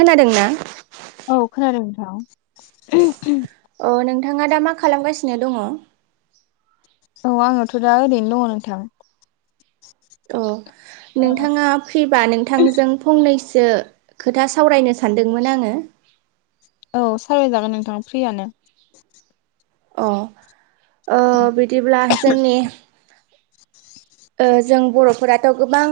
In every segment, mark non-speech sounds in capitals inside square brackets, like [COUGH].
खोनादोंना औ खोनादों नोंथां। अ नोंथाङा दा मा खालामगासिनो दङ। औ आङोथ' दा ओरैनो दङ नोंथां। अ नोंथाङा फैबा नोंथांजों फंनैसो खोथा सावरायनो सानदोंमोन आङो औ सावरायजागोन नोंथां फ्रियानो अ ओ औ बिदिब्ला जोंनि ओ जों बर'फोराथ' गोबां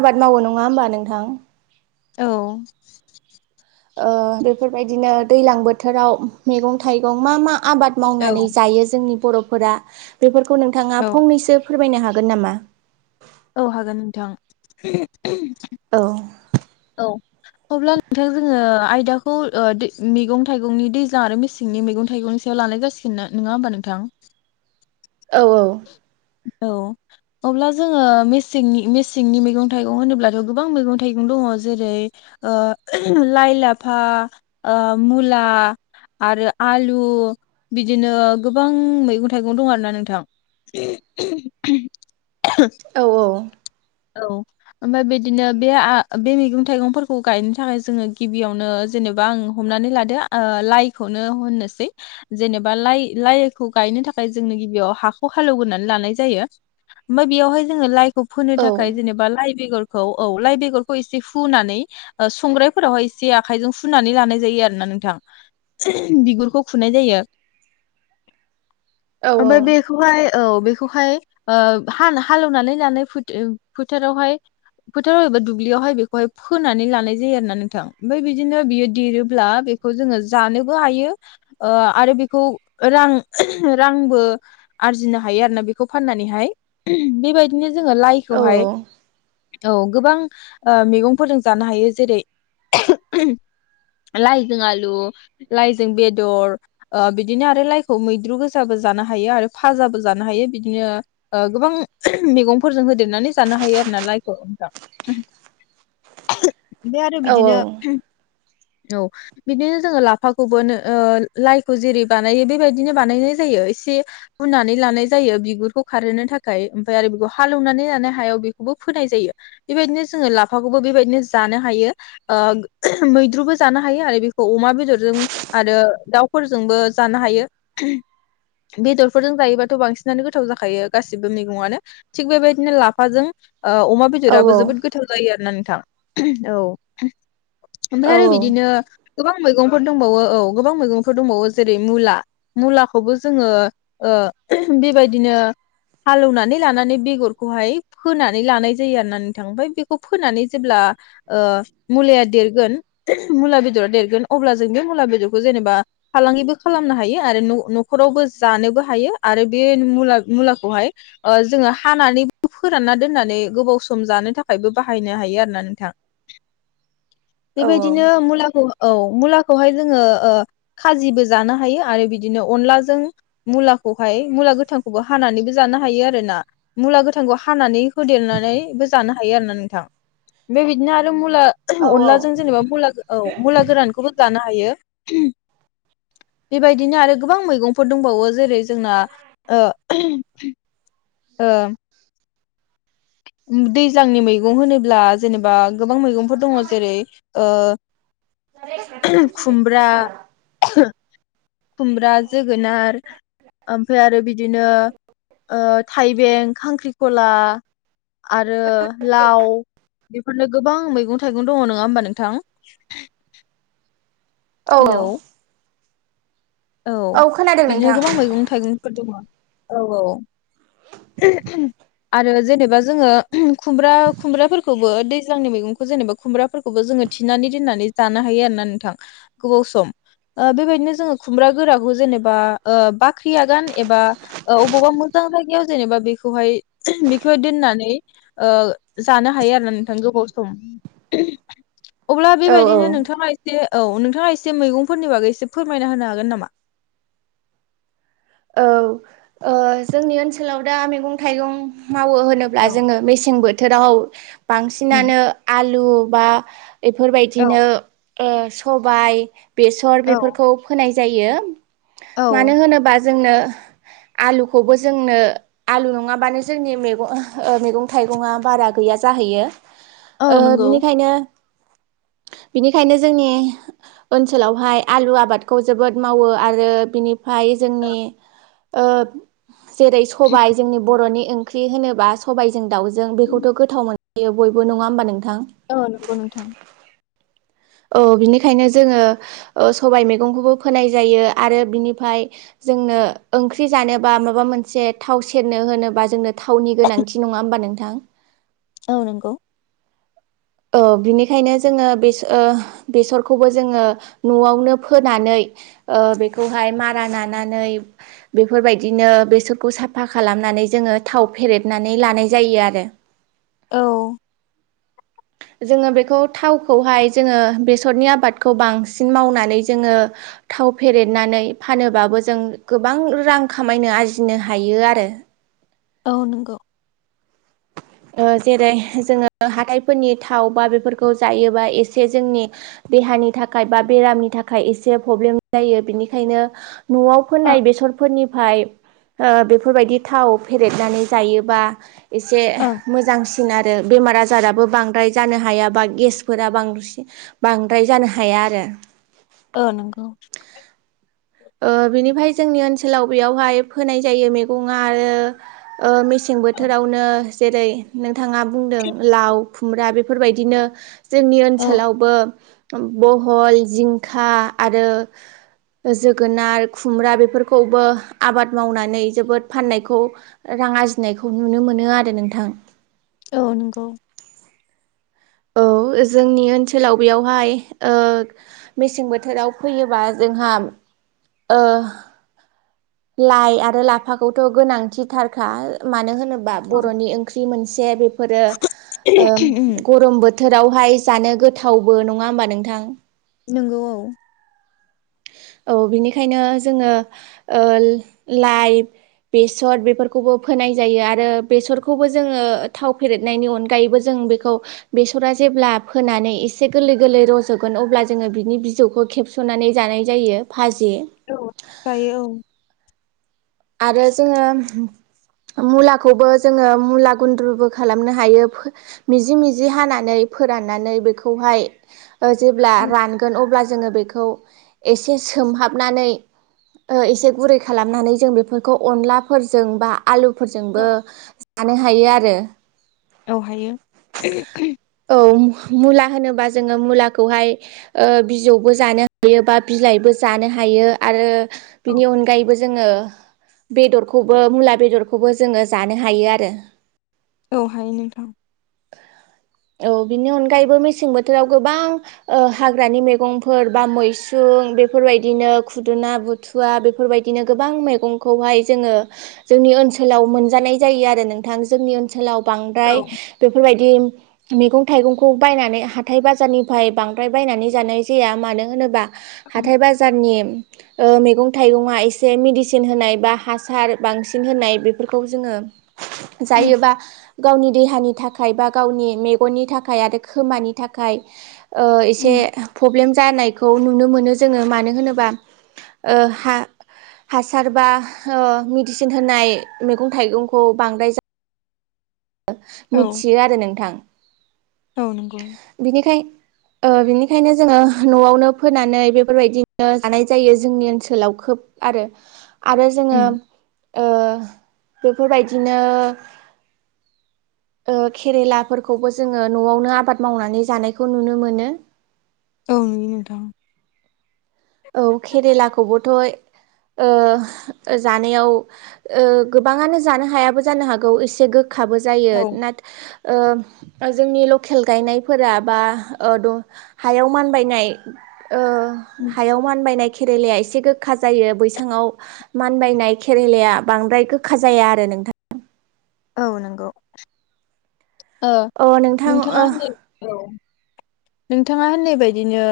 आबाद मावो नङा होमबा नोंथां? औ ओ बेफोरबायदिनो दैज्लां बोथोराव मैगं थाइगं मा मा। आबाद मावनानै जायो जोंनि बर'फोरा बे खौ नोंथाङा फंनैसो फोरमायनो हागोन नामा? औ हागोन नोंथां। औ औ अब्ला नोंथां जोङो आयदाखौ मैगं थाइगंनि दैज्लां आरो मेसेंनि मैगं थाइगंनि सायाव लानाय जासिगोन ना, नङा होमबा नोंथां? औ औ औ अब्ला जोङो मेसेंनि मेसेंनि मैगं थाइगं होनोब्लाथ' गोबां मैगं थाइगं दङ जेरै ओ लाइ लाफा ओ मुला आरो आलु बिदिनो गोबां मैगं थाइगं दं आरोना नोंथां। [UNINTELLIGIBLE] औ औ औ ओमफ्राय बिदिनो बेआ बे मैगं थाइगंफोरखौ गायनो थाखाय जोङो गिबियावनो जेनेबा आं हमनानै लादो लाइखौनो होननोसै जेनेबा लाइ लाइखौ गायनो थाखाय जोंनो गिबियाव हा हालौग्रोनानै लानाय जायो ओमफ्राय बेयावहाय जोङो लाइ- फोनो औ थाखाय जेनेबा लाइ बेखौ औ लाइ बेरखौ एसे फुनानै संग्रायफोरावहाय एसे आखाइजों फुनानै लानाय जायो आरोना नोंथां बिगुरखौ फुनाय जायो। औ औ बेखौहाय ओमफ्राय औ बेखौहाय ओ हाल हालेवनानै लानाय फोथ फोथारावहाय फोथाराव एबा दुब्लियावहाय बेखौहाय फोनानै लानाय जायो आरो ना नोंथां, ओमफ्राय बिदिनो बियो देरोब्ला बेखौ जोङो जानोबो हायो ओ आरो बेखौ रां रांबो आरजिनो हायो आरोना बेखौ फाननानैहाय बेबायदिनो जोंङो औ लाइखौहाय औ गोबां ओ मैगंफोरजों जानो हायो जेरै लाइजों आलु लाइजों ओ बेदर बिदिनो आरो लाइखौ मैद्रु गोसाबो जानो हायो आरो फाजाबो जानो हायो बिदिनो गोबां ओ मैगंफोरजों होदेरनानै जानो हायो आरो ना लाइखौ बे औ आरो बिदिनो औ बिदिनो जोंङो लाफाखौबोनो ओ लाइखौ जेरै बानायो बेबायदिनो बानायनाय जायो एसे हुनानै लानाय जायो बिगुरखौ खारहोनो थाखाय ओमफ्राय आरो बेखौ हालेवनानै लानाय हायाव बेखौबो फोनाय जायो बेबायदिनो जोंङो लाफाखौबो बेबायदिनो जानो हायो ओ मैद्रुबो जानो हायो आरो बेखौ अमा बेदरजों आरो दाउफोरजोंबो जानो हायो बेदर फोरजों जायोबाथ बांसिनानो गोथाव जाखायो गासिबो मैगङानो थिग बेबायदिनो लाफाजों ओ अमा बेदराबो जोबोद गोथाव जायो आरो [UNINTELLIGIBLE] औ ओमफ्राय आरो बिदिनो गोबां गोबां मैगंफोर दंबावो औ गोबां मैगंफोर दंबावो जेरै मुला मुलाखौबो जोंङो ओ बेबायदिनो हालेवनानै लानानै बेगरखौहाय फोनानै लानाय जायो आरो ना नोंथां ओमफ्राय बेखौ फोनानै जेब्ला ओ मुुलिाया देरगोन मुला बेदरा देरगोन अब्ला जों बे मुला बेदरखौ जेनेबा फालांगिबो खालामनो हायो आरो न-नखरावबो जानोबो हायो आरो बे मुला-मुलाखौहाय ओ जोंङो हानानै फोरानना दोननानै गोबाव सम जानो थाखायबो बाहायनो हायो आरोना नोंथां बेबायदिनो मुलाखौ औ मुलाखौहाय जोंङो ओ खाजिबो जानो हायो आरो बिदिनो अनलाजों मुलाखौहाय मुला गोथांखौबो हानानैबो जानो हायो आरो ना मुला गोथांखौ हानानै होदेरनानैबो जानो हायो आरो ना नोंथां बे बिदिनो आरो मुला औ अनलाजों जेनेबा मुला औ मुला गोरानखौबो जानो हा हायो बेबायदिनो आरो गोबां मैगं फोर दंबावो जेरै जोंना ओ ओ दैज्लांनि मैगं होनोब्ला जेनेबा गोबां मैगंफोर दङ जेरै ओ खुमब्रा खुमब्रा जोगोनार ओमफ्राय आरो बिदिनो ओ थाइबें खांख्रिखला आरो लाव बेफोरनो गो गोबां मैगं थाइगं दङ नङा होमबा नोंथां औ औ हेलौ औ खोनादों बिदिनो नोंथां गोबां मैगं थाइगंफोर दङ औ औ आरो जेनेबा जोंङो खुमब्रा खुमब्राफोरखौबो दैज्लांनि मैगंखौ जेनेबा खुमब्राफोरखौबो जोंङो थिनानै दोननानै जानो हायो आरो ना नोंथां गोबाव सम बेबायदिनो जोंङो खुमब्रा गोराखौ जेनेबा ओ बाख्रि आगान एबा अबावबा मोजां जायगायाव जेनेबा बेखौहाय बेखौहाय दोननानै ओ जानो हायो आरो ना नोंथां गोबाव सम अब्ला औ बेबायदिनो नोंथाङा एसे औ नोंथां नोंथाङा एसे मैगंफोरनि बागै एसे फोरमायना होनो हागोन नामा? औ ओ जोंनि ओनसोलाव दा मैगं थाइगं मावो होनोब्ला औ जोङो मेसें बोथ थोराव उम बांसिनानो आल लु बा औ बेफोरबायदिनो ओ सबाय, बेसर औ बेफोरखौ फोनाय जायो। मानो औ होनोबा जोंनो आलुखौबो जोंनो आलु नङाबानो जोंनि मैगं ओ मैगं थाइगंआवबारा गैया जाहैयो। ओ औ नंगौ बिनिखायनो बिनिखायनो जोंनि ओनसोलावहाय आलु आबादखौ जोबोद मावो आरो बिनिफाय जोंनि ओ जेरै सबाय जोंनि बर'नि ओंख्रि होनोबा सबायजों दाउ जों बेखौथ' गोथाव मोन जायो बयबो नङा होमबा नोंथां। औ नंगौ नोंथां। औ बिनिखायनो जोङो ओ सबाय मैगंखौबो फोनाय जायो आरो बिनिफाय जोंनो ओंख्रि जानोबा माबा मोनसे थाव सेरनो होनोबा जोंनो थावनि गोनांथि नङा होनोमबा नों थां औ नंगौ औ बिनिखायनो जोङो बे ओ बेसरखौबो जोङो न'आवनो फोनानै ओ बेखौहाय मारा नानानै बेफोरबायदिनो बेसरखौ साफा खालामनानै जोङो थाव फेरेदनानै लानाय जायो आरो औ जोङो बेखौ थावखौहाय जोङो बेसरनि आबादखौ बांसिन मावनानै जोङो थाव फेरेेदनानै फानोबाबो जों गोबां रां खामायनो आरजिनो हायो आरो औ नंगौ ओ जेरै जोङो हाथायफोरनि थाव बा बेफोरखौ जायोबा एसे जोंनि देहानि थाखाय बा बेरामनि थाखाय एसे प्रब्लेम जायो बिनिखायनो न'आव फोनाय ओं बेसरफोरनिफाय ओ बेफोरबायदि थाव फेरेदनानै जायोबा एसे ओं बांसिन आरो बेमार आजाराबो बांद्राय जानो हाया बा गेसफोरा बांसि बांद्राय जानो हाया आरो औ नंगौ ओ बिनिफाय जोंनि ओनसोलाव बेयावहाय फोनाय जायो मैगं आ आरो ओ मे सें औ बोथोरावनो जेरै नों थाङा बुंदों लाव खुमब्रा बेफोरबायदिनो जोंनि ओनसोलावबो बहल जिंखा आरो ज जोगोनार खुमब्रा बेफोरखौबो आबाद मावनानै जोबोद फाननायखौ रां आरजिनायखौ नुनो मोनो आरो नोंथां औ नंगौ औ जोंनि ओनसोलाव बेयावहाय मेसें बोथोराव फैयोबा जोंहा लाइ आरो लाफाखौथ' गोनांथिथारखा मानो होनोब्ला बा बर'नि ओंख्रि मोनसे जे बे फोरो बोथोरावहाय जानो गोथावबो नङा होमबा नोंथां नंगौ औ बिनिखायनो जोङो लाइ बेसर बेफोरखौबो फोनाय जायो आरो बेसरखौबो जोङो थाव फेरेदनायनि अनगायैबो जों बेखौ बेसरा जेब्ला फोनानै एसे गोरलै गोरलै रज'गोन अब्ला जोङो बिनि बिजौखौ खेबस'नानै जानाय जायो भाजि औ जायो औ आरो जोङो मुलाखौबो जोङो मुला गुन्द्रुबो खालामनो हायो मिजि मिजि हानानै फोराननानै बेखौहाय जेब्ला औ रानगोन अब्ला जोङो बेखौ एसे सोमहाबनानै एसे गुरै खालामनानै जों बेखौ बेफोरखौ अनलाफोरजोंबा औ आलुफोरजोंबो लानो हायो आरो बेवहायो औ मुला होनोबा जोङो मुलाखौहाय बिजौबो जानो हायो बा बिलाइबो जानो हायो आरो बिनि अनगायैबो जोङो बेदरखौबो मुला बेदरखौबो जोङो जानो हायो आरो औ हायो नोंथां औ बिनि अनगायैबो मेसें बोथोराव गोबां हाग्रानि मैगंफोर बा मैसुं बेफोरबायदिनो खुदुना बुथुवा बेफोरबायदिनो गोबां मैगं खौहाय जोङो जोंनि ओनसोलाव मोनजानाय जायो आरो नोंथां जोंनि ओनसोलाव बांद्राय बेफोरबायदि बिदि मैगं थाइगंखौ बायनानै हाथाय बाजारनिफ्राय बांद्राय बायनानै जानाय जाया मानो होनोबा उम हाथाय बाजारनि मैगं थाइगंआ एसे मेदिसिन होनाय बा हासार बांसिन होनाय बेफोरखौ जोङो जायोबा गावनि देहानि थाखाय बा गावनि मेगननि थाखाय आरो खोमानि थाखाय एसे उम प्रब्लेम जानायखौ नुनो मोनो जोङो मानो होनोबा हासार बा मेडिसिन होनाय मैगं थाइगंखौ बांद्राय जा औ मिथियो आरो नोंथां औ नंगौ बिनिखाय ओ बिनिखायनो जोङो न'आवनो फोनानै बेफोरबायदिनो जानाय जायो जोंनि ओनसोलाव खोब आरो। आरो जोङो उम ओ बेफोरबायदिनो ओ केरेलाफोरखौबो जोङो न'आवनो आबाद मावनानै जानायखौ नुनो मोनो। औ नोंगौ नोंथां औ केरेलाखौबोथ'ओ जानायाव ओ गोबाङानो जानो हायाबो जानो हागौ एसे गो खाबो जायो औ नाथा ओ जोंनि लकेल गायनायफोरा बा ओ द हायाव मानबायनाय ओ हायाव मान बायनाय केेरेलाया एसे गोखा जायो बैसाङाव मानबायनाय केरेलाया बांद्राय गोखा जाया आरो नोंथां औ नंगौ ओ अ नोंथां नोंथाङा होन औ नोंथाङा होननाय बायदिनो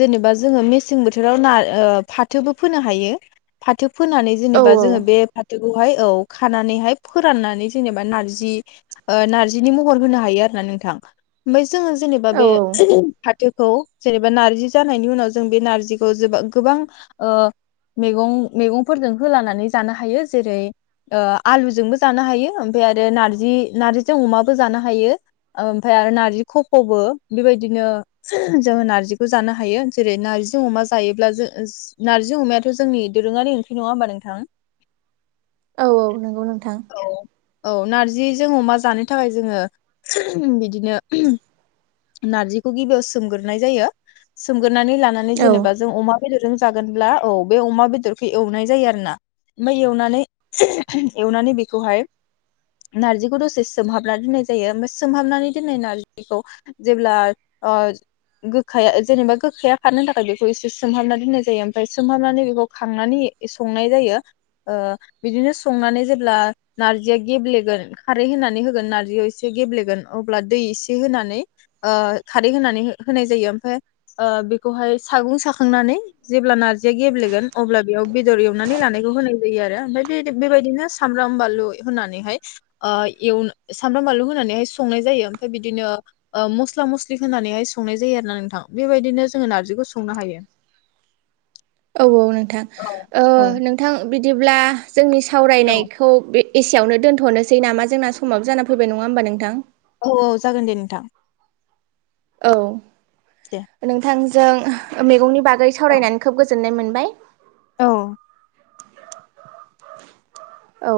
जेनेबा जोङो मेसें बोथोराव ना ओ फाथोबो फोनो हायो फाथो फोनानै ओ जेनेबा औ जोङो बे फाथोखौहाय औ खानानैहाय फोरनानै जेनेबा नारजि ओ नरजिनि महर होनो हायो आरोना नोंथां ओमबाय जोङो जेनेबा औ उम फाथो खौ जेनेबा नार्जि जानायनि उनाव जों बे नार्जिखौ जबा गोबां ओ मैगं मैगंफोरजों होलानानै जानो हायो जेरै ओ आलुजोंबो जानो हायो ओमफ्राय आरो नारजि नार्जिजों अमाबो जानो हायो ओमफाय आरो नारजि खफ'बो। बेबायदिनो जोङो नार्जिखौ जानो हायो जेरै नार्जि अमा जायोब्ला जो नार्जि अमायाथ' जोंनि दोरोङारि ओंख्रि नङा होमबा नोंथां। औ औ नंगौ नोंथां। औ नारजिजों अमा जानो थाखाय जोङो बिदिनो नारजिखौ गिबियाव सोमगोरनाय जायो सोम नानै लानानै औ जेनेबा जों अमा बेदर जों जागोनब्ला औ बे अमा बेदरखौ एवनाय जायो आरो ना ओमफाय एवनानै बेखौहाय नारजिखौ दसे सोमहाबना दोननाय जायो ओमफ्राय सोमहाबनानै दोननाय नार्जिखौ जेब्ला ओ गोखाया जेनेबा गोखाया खारनो थाखाय बेखौ एसे सोमहाबना दोननाय जायो ओमफ्राय सोमहाबनानै बेखौ खांनानै संनाय जायो बिदिनो संनानै जेब्ला नार्जिया गेब्लेगोन खारै होनानै होगोन नार्जियाव एसे गेब्लेगोन अब्ला दै एसे होनानै ओ खारै होनानै होनाय जायो ओमफ्राय ओ बेखौहाय सागुं साखांनानै जेब्ला नार्जिया गेब्लेगोन अब्ला बेयाव बेदर एवनानै लानायखौ होनाय जायो आरो ओमफ्राय बे बेबायदिनो सामब्राम बानलु होनानैहाय ओ एवन सामब्राम बानलु होनानैहाय संनाय जायो ओमफाय बिदिनो ओ मस्ला मस्लि होनानैहाय संनाय जायो आरो ना नोंथां बेबायदिनो जोङो नार्जिखौ संनो हायो। औ औ नों थां औ ओ औ नोंथां बिदिब्ला जोंनि औ सावरायनायखौ बे एसेयावनो दोनथ'नोसै नामा जोंना समाबो जाना फैबाय नङा होमबा नोंथां। औ औ जागोन दे नोंथां। दे औ नोंथां जों मैगंनि बा गै सावरायनानै खोब गोजोननाय मोन बाय औ। औ।